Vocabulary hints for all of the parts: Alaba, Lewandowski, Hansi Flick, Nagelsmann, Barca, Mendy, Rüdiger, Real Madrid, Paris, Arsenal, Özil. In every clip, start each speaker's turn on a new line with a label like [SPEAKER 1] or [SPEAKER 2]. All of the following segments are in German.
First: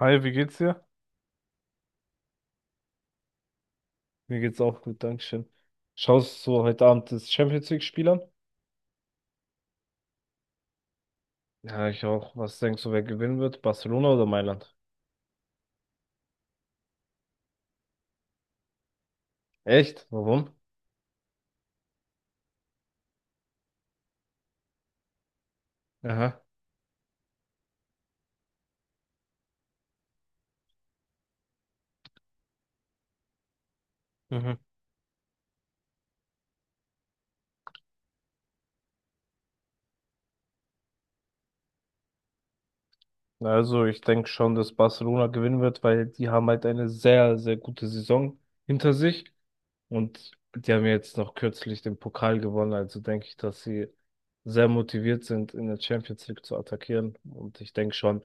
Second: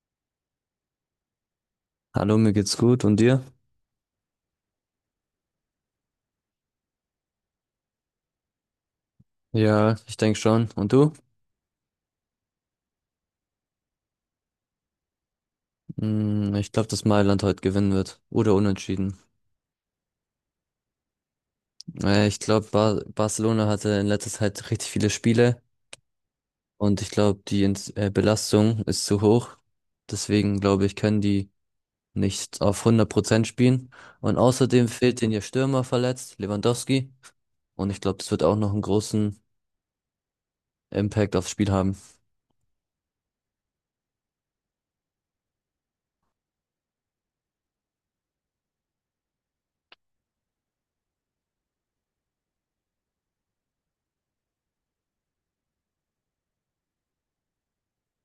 [SPEAKER 1] Hi, wie geht's dir?
[SPEAKER 2] Hallo, mir geht's gut und dir?
[SPEAKER 1] Mir geht's auch gut, Dankeschön. Schaust du heute Abend das Champions League-Spiel an?
[SPEAKER 2] Ja, ich denke schon. Und du?
[SPEAKER 1] Ja, ich auch. Was denkst du, wer gewinnen wird? Barcelona oder Mailand?
[SPEAKER 2] Ich glaube, dass Mailand heute gewinnen wird. Oder unentschieden.
[SPEAKER 1] Echt? Warum?
[SPEAKER 2] Ich glaube, Barcelona hatte in letzter Zeit richtig viele Spiele
[SPEAKER 1] Aha.
[SPEAKER 2] und ich glaube, die Belastung ist zu hoch. Deswegen glaube ich, können die nicht auf 100% spielen. Und
[SPEAKER 1] Mhm.
[SPEAKER 2] außerdem fehlt denen ihr Stürmer verletzt, Lewandowski. Und ich glaube, das wird auch noch einen großen Impact aufs Spiel haben.
[SPEAKER 1] Also, ich denke schon, dass Barcelona gewinnen wird, weil die haben halt eine sehr, sehr gute Saison hinter sich. Und die haben ja jetzt noch kürzlich den Pokal gewonnen, also denke ich, dass sie sehr motiviert sind, in der Champions League zu attackieren. Und ich denke schon,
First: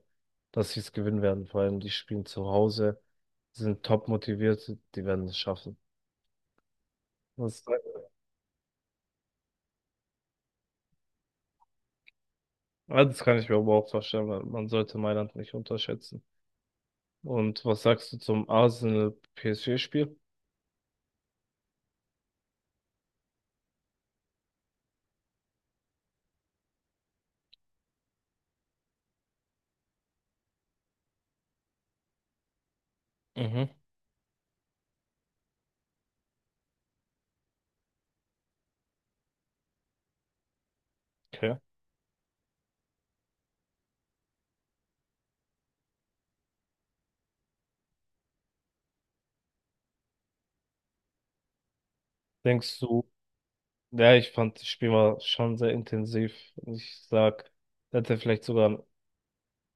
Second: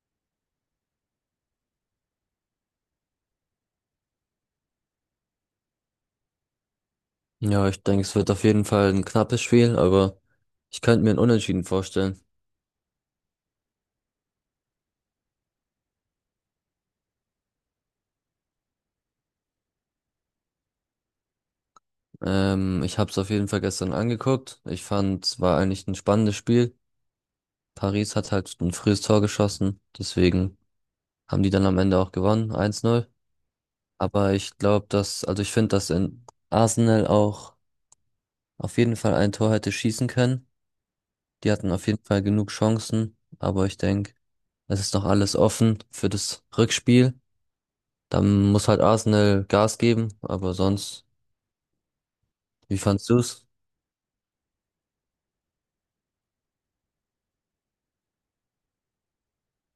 [SPEAKER 1] dass sie es gewinnen werden. Vor allem, die spielen zu Hause, sind top motiviert, die werden es schaffen. Das,
[SPEAKER 2] Ja, ich denke, es wird auf jeden Fall ein knappes Spiel, aber ich könnte mir ein Unentschieden vorstellen.
[SPEAKER 1] ja, das kann ich mir aber auch vorstellen, weil man sollte Mailand nicht unterschätzen. Und was sagst du zum Arsenal-PSG-Spiel?
[SPEAKER 2] Ich habe es auf jeden Fall gestern angeguckt. Ich fand, es war eigentlich ein spannendes Spiel. Paris hat halt ein frühes Tor geschossen, deswegen haben die dann am Ende auch gewonnen, 1-0.
[SPEAKER 1] Mhm,
[SPEAKER 2] Aber ich glaube, dass, also ich finde, dass in Arsenal auch auf jeden Fall ein Tor hätte schießen können. Die
[SPEAKER 1] okay.
[SPEAKER 2] hatten auf jeden Fall genug Chancen, aber ich denke, es ist noch alles offen für das Rückspiel. Dann muss halt Arsenal Gas geben, aber sonst, wie
[SPEAKER 1] Denkst du,
[SPEAKER 2] fandst du's?
[SPEAKER 1] ja, ich fand das Spiel war schon sehr intensiv. Ich sag, hätte vielleicht sogar ein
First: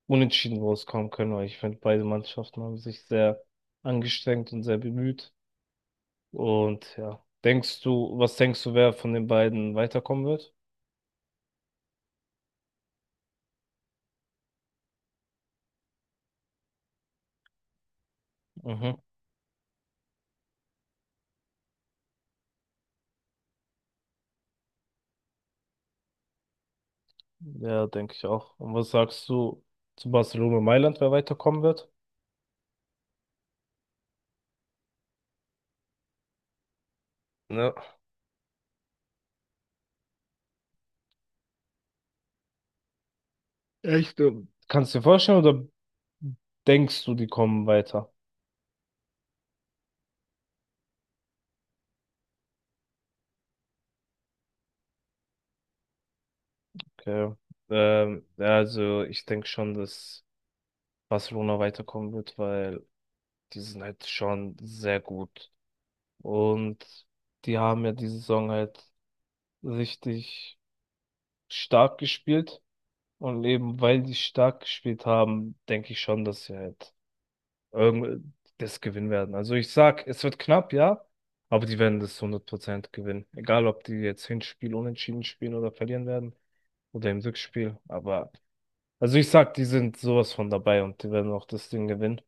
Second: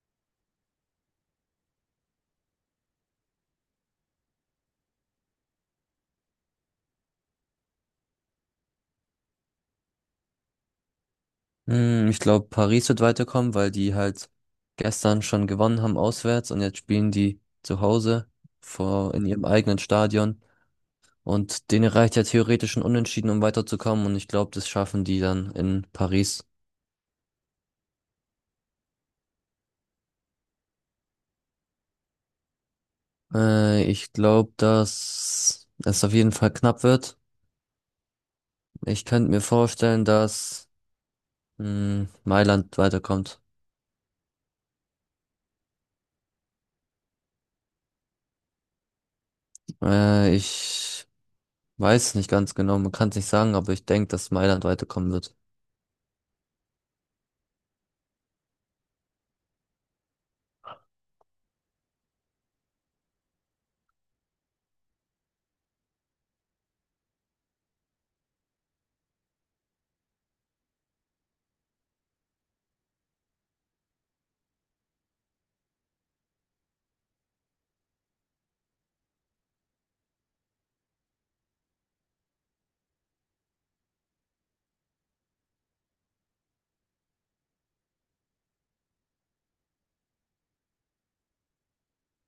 [SPEAKER 1] unentschieden rauskommen können, weil ich finde, beide Mannschaften haben sich sehr angestrengt und sehr bemüht. Und ja, was denkst du, wer von den beiden weiterkommen wird?
[SPEAKER 2] Ich glaube, Paris wird weiterkommen, weil die halt gestern schon gewonnen haben auswärts und jetzt spielen die zu Hause
[SPEAKER 1] Mhm.
[SPEAKER 2] vor in ihrem eigenen Stadion. Und denen reicht ja theoretisch ein Unentschieden, um weiterzukommen. Und ich glaube, das schaffen die dann in Paris.
[SPEAKER 1] Ja, denke ich auch. Und was sagst du zu Barcelona und Mailand, wer weiterkommen wird?
[SPEAKER 2] Ich glaube, dass es auf jeden Fall knapp wird.
[SPEAKER 1] Ja.
[SPEAKER 2] Ich könnte mir vorstellen, dass Mailand weiterkommt.
[SPEAKER 1] Echt? Kannst du dir vorstellen oder denkst du, die kommen weiter?
[SPEAKER 2] Ich weiß nicht ganz genau, man kann es nicht sagen, aber ich denke, dass Mailand weiterkommen wird.
[SPEAKER 1] Okay. Ja, also ich denke schon, dass Barcelona weiterkommen wird, weil die sind halt schon sehr gut. Und die haben ja diese Saison halt richtig stark gespielt. Und eben weil die stark gespielt haben, denke ich schon, dass sie halt irgend das gewinnen werden. Also ich sag, es wird knapp, ja, aber die werden das 100% gewinnen. Egal, ob die jetzt Hinspiel unentschieden spielen oder verlieren werden oder im Rückspiel. Aber also ich sag, die sind sowas von dabei und die werden auch das Ding gewinnen.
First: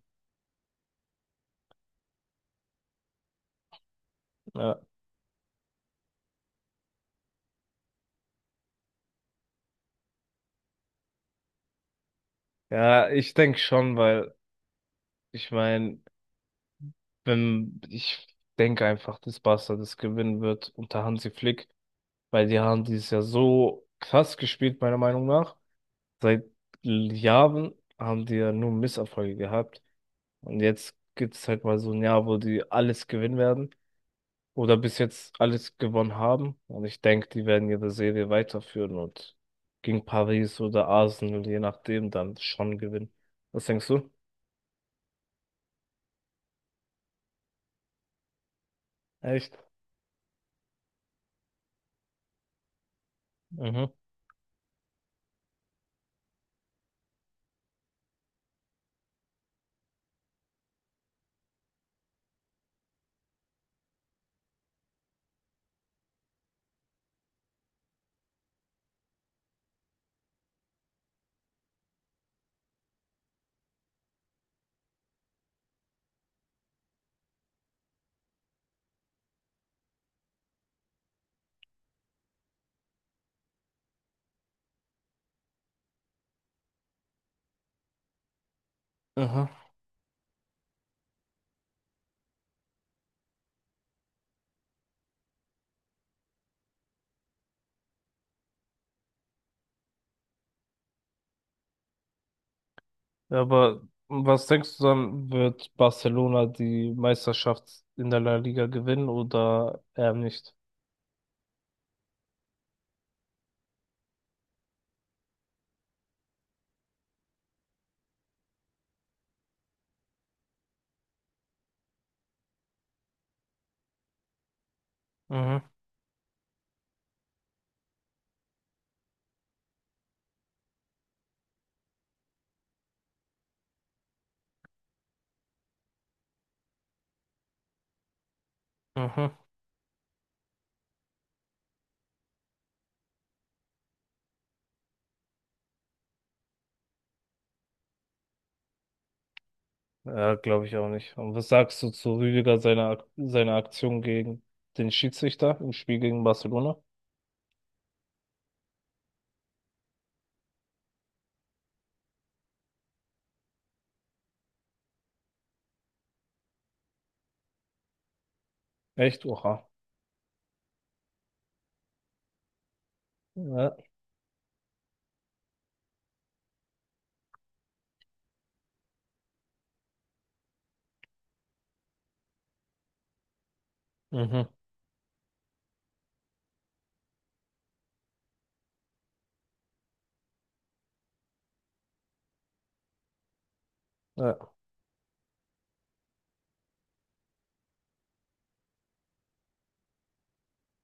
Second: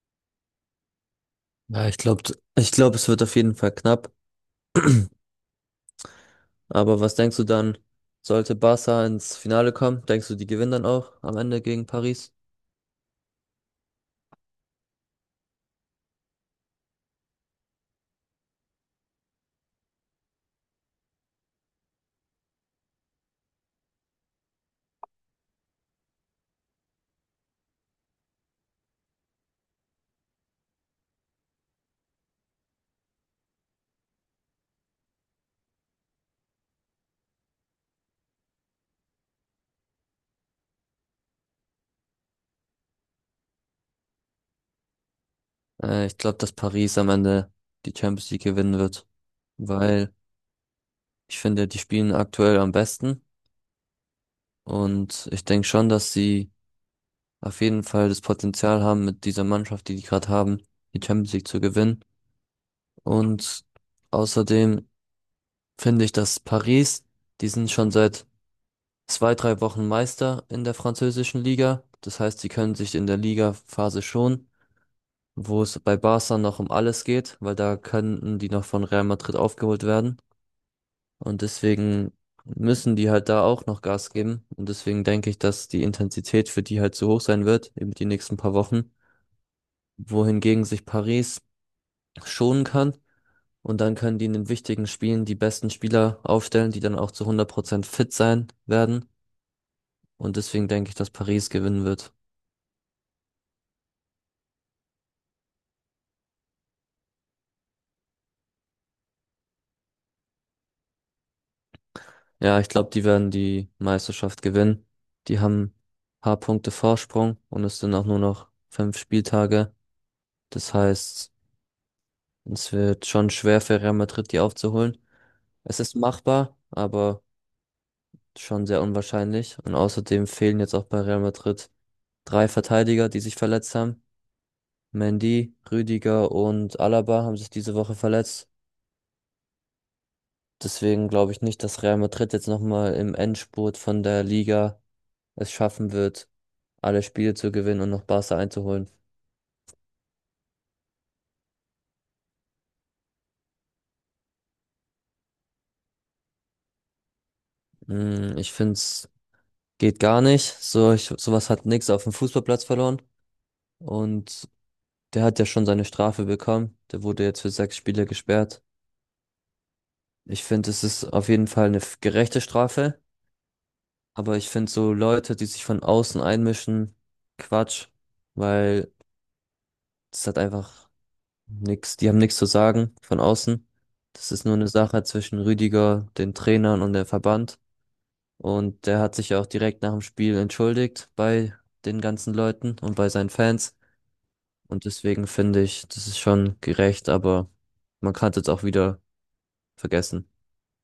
[SPEAKER 2] Ja, ich glaube, es wird auf jeden Fall knapp.
[SPEAKER 1] Ja,
[SPEAKER 2] Aber was denkst du dann, sollte Barca ins Finale kommen? Denkst du, die gewinnen dann auch am Ende gegen Paris?
[SPEAKER 1] ja ich denke schon, weil ich meine, Wenn, ich denke einfach, dass Barca das gewinnen wird unter Hansi Flick, weil die haben dieses Jahr so krass gespielt, meiner Meinung nach. Seit Jahren haben die ja nur Misserfolge gehabt. Und jetzt gibt es halt mal so ein Jahr, wo die alles gewinnen werden oder bis jetzt alles gewonnen haben. Und ich denke, die werden ihre Serie weiterführen und gegen Paris oder Arsenal, je nachdem, dann schon gewinnen. Was denkst du?
[SPEAKER 2] Ich glaube, dass Paris am Ende die Champions League gewinnen wird,
[SPEAKER 1] Echt?
[SPEAKER 2] weil ich finde, die spielen aktuell am besten.
[SPEAKER 1] Mhm.
[SPEAKER 2] Und ich denke schon, dass sie auf jeden Fall das Potenzial haben, mit dieser Mannschaft, die die gerade haben, die Champions League zu gewinnen. Und außerdem finde ich, dass Paris, die sind schon seit 2, 3 Wochen Meister in der französischen Liga. Das heißt, sie können sich in der Ligaphase schon, wo es bei Barca noch um alles geht, weil da könnten die noch von Real Madrid aufgeholt werden. Und deswegen müssen die halt da auch noch Gas geben. Und deswegen denke ich, dass die Intensität für die halt zu hoch sein wird, eben die nächsten paar Wochen,
[SPEAKER 1] Aha.
[SPEAKER 2] wohingegen sich Paris schonen kann. Und dann können die in den wichtigen Spielen die besten Spieler aufstellen, die dann auch zu 100% fit sein werden. Und deswegen denke ich, dass Paris gewinnen wird.
[SPEAKER 1] Aber was denkst du dann, wird Barcelona die Meisterschaft in der La Liga gewinnen oder eher nicht?
[SPEAKER 2] Ja, ich glaube, die werden die Meisterschaft gewinnen. Die haben paar Punkte Vorsprung und es sind auch nur noch fünf Spieltage. Das heißt, es wird schon schwer für Real Madrid, die aufzuholen.
[SPEAKER 1] Mhm,
[SPEAKER 2] Es ist machbar, aber schon sehr unwahrscheinlich. Und außerdem fehlen jetzt auch bei Real Madrid drei Verteidiger, die sich verletzt haben. Mendy, Rüdiger und Alaba haben sich diese Woche verletzt.
[SPEAKER 1] mhm.
[SPEAKER 2] Deswegen glaube ich nicht, dass Real Madrid jetzt nochmal im Endspurt von der Liga es schaffen wird, alle Spiele zu gewinnen und noch Barca einzuholen.
[SPEAKER 1] Ja, glaube ich auch nicht. Und was sagst du zu Rüdiger seiner Aktion gegen den Schiedsrichter im Spiel gegen Barcelona?
[SPEAKER 2] Ich finde, es geht gar nicht. So, ich, sowas hat nix auf dem Fußballplatz verloren. Und der hat ja schon seine Strafe bekommen. Der wurde jetzt für sechs Spiele gesperrt.
[SPEAKER 1] Echt? Oha.
[SPEAKER 2] Ich finde, es ist auf jeden Fall eine gerechte Strafe.
[SPEAKER 1] Ja.
[SPEAKER 2] Aber ich finde so Leute, die sich von außen einmischen, Quatsch, weil das hat einfach nix. Die haben nichts zu sagen von außen. Das ist
[SPEAKER 1] Mhm.
[SPEAKER 2] nur eine Sache zwischen Rüdiger, den Trainern und dem Verband. Und der hat sich ja auch direkt nach dem Spiel entschuldigt bei den ganzen Leuten und bei seinen Fans.
[SPEAKER 1] Ja.
[SPEAKER 2] Und deswegen finde ich, das ist schon gerecht, aber man kann es jetzt auch wieder vergessen.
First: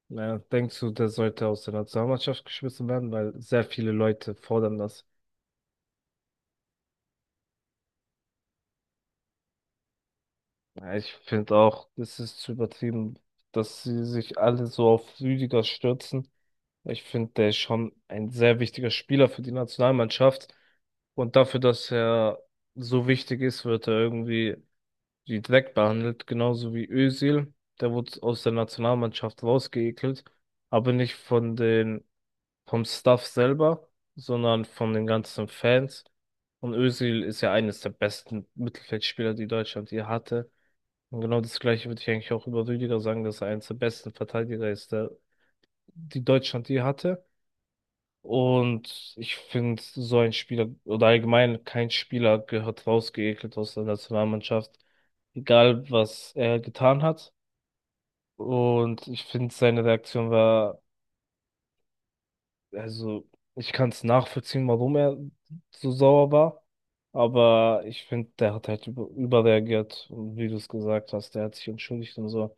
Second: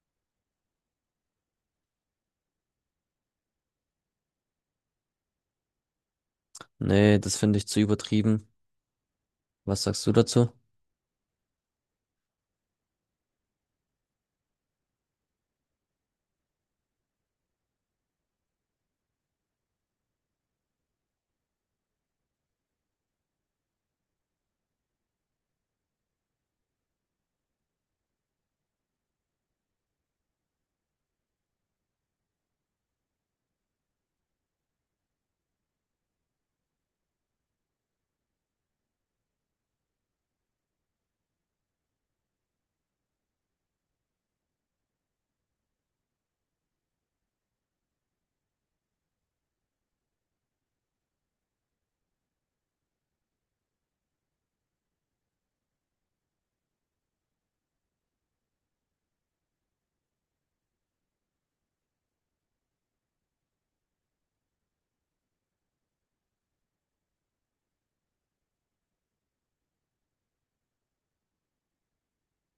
[SPEAKER 1] Ja, denkst du, der sollte aus der Nationalmannschaft geschmissen werden, weil sehr viele Leute fordern das.
[SPEAKER 2] Nee, das finde ich zu übertrieben. Was sagst du dazu?
[SPEAKER 1] Ja, ich finde auch, es ist zu übertrieben, dass sie sich alle so auf Rüdiger stürzen. Ich finde, der ist schon ein sehr wichtiger Spieler für die Nationalmannschaft. Und dafür, dass er so wichtig ist, wird er irgendwie wie Dreck behandelt, genauso wie Özil. Der wurde aus der Nationalmannschaft rausgeekelt, aber nicht vom Staff selber, sondern von den ganzen Fans. Und Özil ist ja eines der besten Mittelfeldspieler, die Deutschland je hatte. Und genau das Gleiche würde ich eigentlich auch über Rüdiger sagen, dass er eines der besten Verteidiger ist, die Deutschland je hatte. Und ich finde, so ein Spieler oder allgemein kein Spieler gehört rausgeekelt aus der Nationalmannschaft, egal was er getan hat. Und ich finde, seine Reaktion war, also ich kann es nachvollziehen, warum er so sauer war. Aber ich finde, der hat halt überreagiert. Und wie du es gesagt hast, der hat sich entschuldigt und so.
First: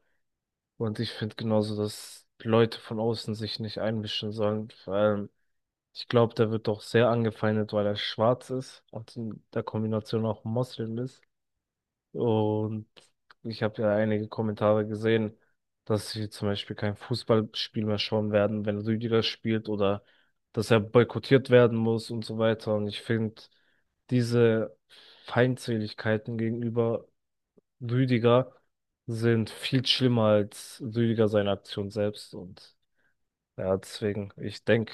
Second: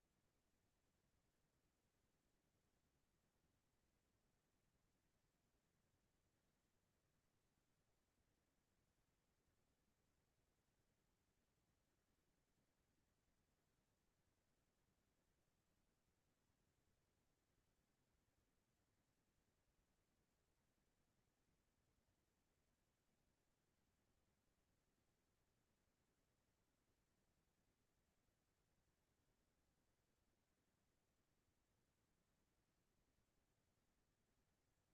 [SPEAKER 1] Und ich finde genauso, dass Leute von außen sich nicht einmischen sollen. Vor allem, ich glaube, der wird doch sehr angefeindet, weil er schwarz ist und in der Kombination auch Moslem ist. Und ich habe ja einige Kommentare gesehen, dass sie zum Beispiel kein Fußballspiel mehr schauen werden, wenn Rüdiger spielt oder dass er boykottiert werden muss und so weiter. Und ich finde, diese Feindseligkeiten gegenüber Rüdiger sind viel schlimmer als Rüdiger seine Aktion selbst. Und ja, deswegen, ich denke,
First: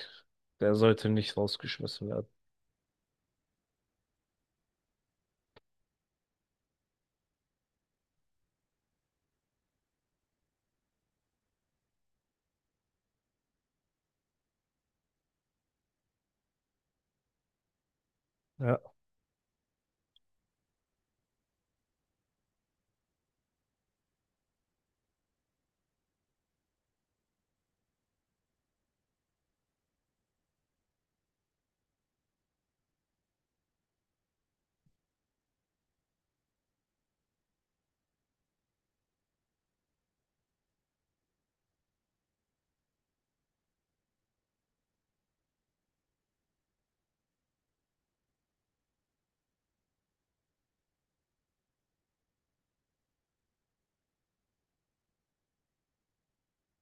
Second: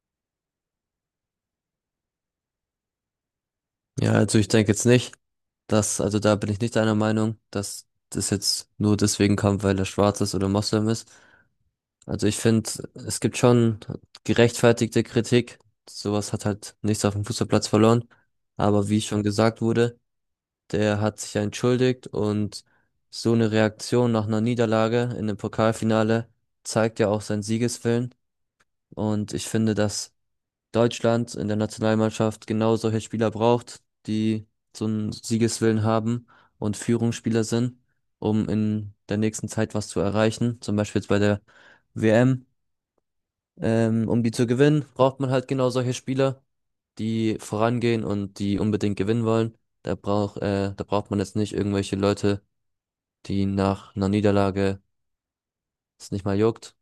[SPEAKER 1] der sollte nicht rausgeschmissen werden.
[SPEAKER 2] Ja, also ich denke jetzt nicht, dass, also da bin ich nicht einer Meinung, dass das jetzt nur deswegen kommt, weil er schwarz ist oder Moslem ist. Also ich finde, es gibt schon gerechtfertigte Kritik. Sowas hat halt nichts auf dem Fußballplatz verloren. Aber
[SPEAKER 1] Ja,
[SPEAKER 2] wie schon gesagt wurde, der hat sich ja entschuldigt und so eine Reaktion nach einer Niederlage in dem Pokalfinale zeigt ja auch seinen Siegeswillen. Und ich finde, dass Deutschland in der Nationalmannschaft genau solche Spieler braucht, die so einen Siegeswillen haben und Führungsspieler sind, um in der nächsten Zeit was zu erreichen. Zum Beispiel jetzt bei der WM. Um die zu gewinnen, braucht man halt genau solche Spieler, die vorangehen und die unbedingt gewinnen wollen. Da braucht man jetzt nicht irgendwelche Leute, die nach einer Niederlage es nicht mal juckt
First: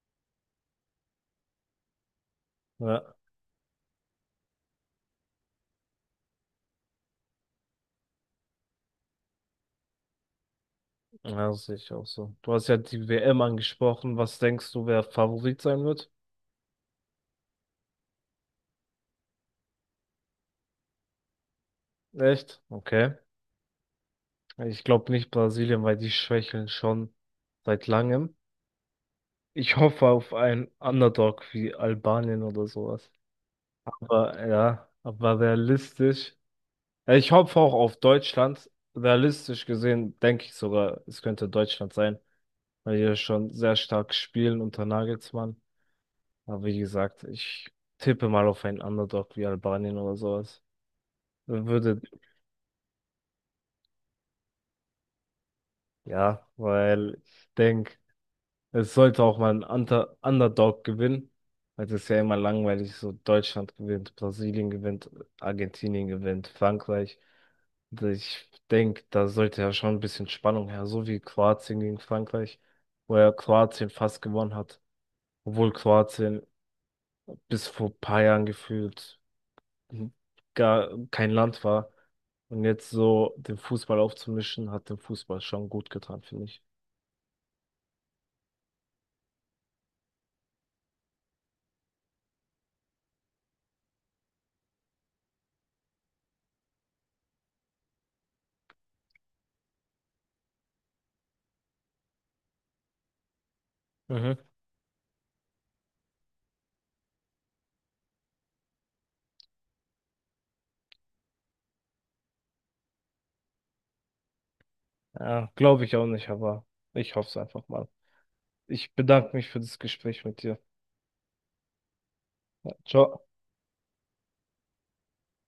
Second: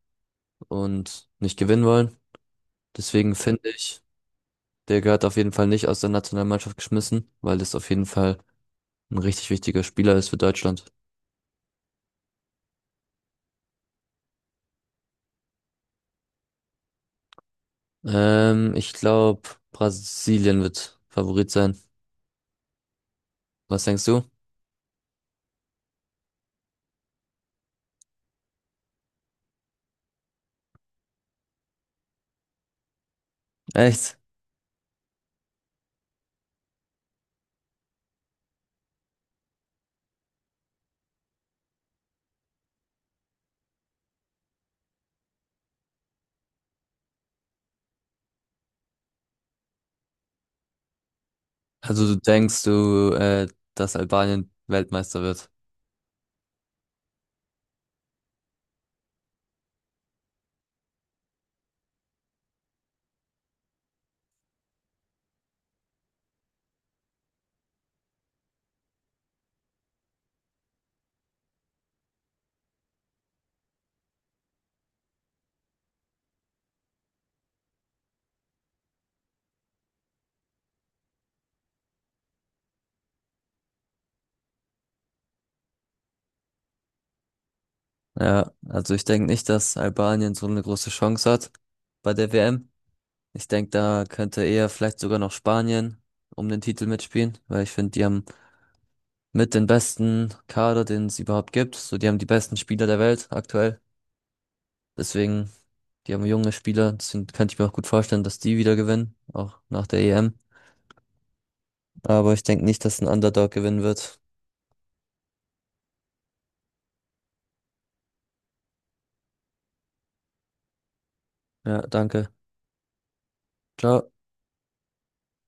[SPEAKER 2] und nicht gewinnen wollen.
[SPEAKER 1] ja,
[SPEAKER 2] Deswegen finde ich, der gehört auf jeden Fall nicht aus der Nationalmannschaft geschmissen, weil das auf jeden Fall ein richtig wichtiger Spieler ist für Deutschland.
[SPEAKER 1] ja, das sehe ich auch so. Du hast ja die WM angesprochen. Was denkst du, wer Favorit sein wird?
[SPEAKER 2] Ich glaube, Brasilien wird Favorit sein.
[SPEAKER 1] Echt? Okay.
[SPEAKER 2] Was denkst du?
[SPEAKER 1] Ich glaube nicht Brasilien, weil die schwächeln schon seit langem. Ich hoffe auf einen Underdog wie Albanien oder sowas.
[SPEAKER 2] Echt?
[SPEAKER 1] Aber ja, aber realistisch. Ja, ich hoffe auch auf Deutschland. Realistisch gesehen denke ich sogar, es könnte Deutschland sein, weil die ja schon sehr stark spielen unter Nagelsmann. Aber wie gesagt, ich tippe mal auf einen Underdog wie Albanien oder sowas. Würde,
[SPEAKER 2] Also du denkst du, dass Albanien Weltmeister wird?
[SPEAKER 1] ja, weil ich denke, es sollte auch mal ein Unter Underdog gewinnen, weil es ist ja immer langweilig, so Deutschland gewinnt, Brasilien gewinnt, Argentinien gewinnt, Frankreich. Also ich denke, da sollte ja schon ein bisschen Spannung her, so wie Kroatien gegen Frankreich, wo ja Kroatien fast gewonnen hat, obwohl Kroatien bis vor ein paar Jahren gefühlt gar kein Land war. Und jetzt so den Fußball aufzumischen, hat dem Fußball schon gut getan, finde ich.
[SPEAKER 2] Ja, also ich denke nicht, dass Albanien so eine große Chance hat bei der WM. Ich denke, da könnte eher vielleicht sogar noch Spanien um den Titel mitspielen, weil ich finde, die haben mit den besten Kader, den es überhaupt gibt. So, die haben die besten Spieler der Welt aktuell.
[SPEAKER 1] Mhm.
[SPEAKER 2] Deswegen, die haben junge Spieler, deswegen könnte ich mir auch gut vorstellen, dass die wieder gewinnen, auch nach der EM. Aber ich denke nicht, dass ein Underdog gewinnen wird.
[SPEAKER 1] Ja, glaube ich auch nicht, aber ich hoffe es einfach mal. Ich bedanke mich für das Gespräch mit dir.
[SPEAKER 2] Ja, danke.
[SPEAKER 1] Ciao.
[SPEAKER 2] Ciao.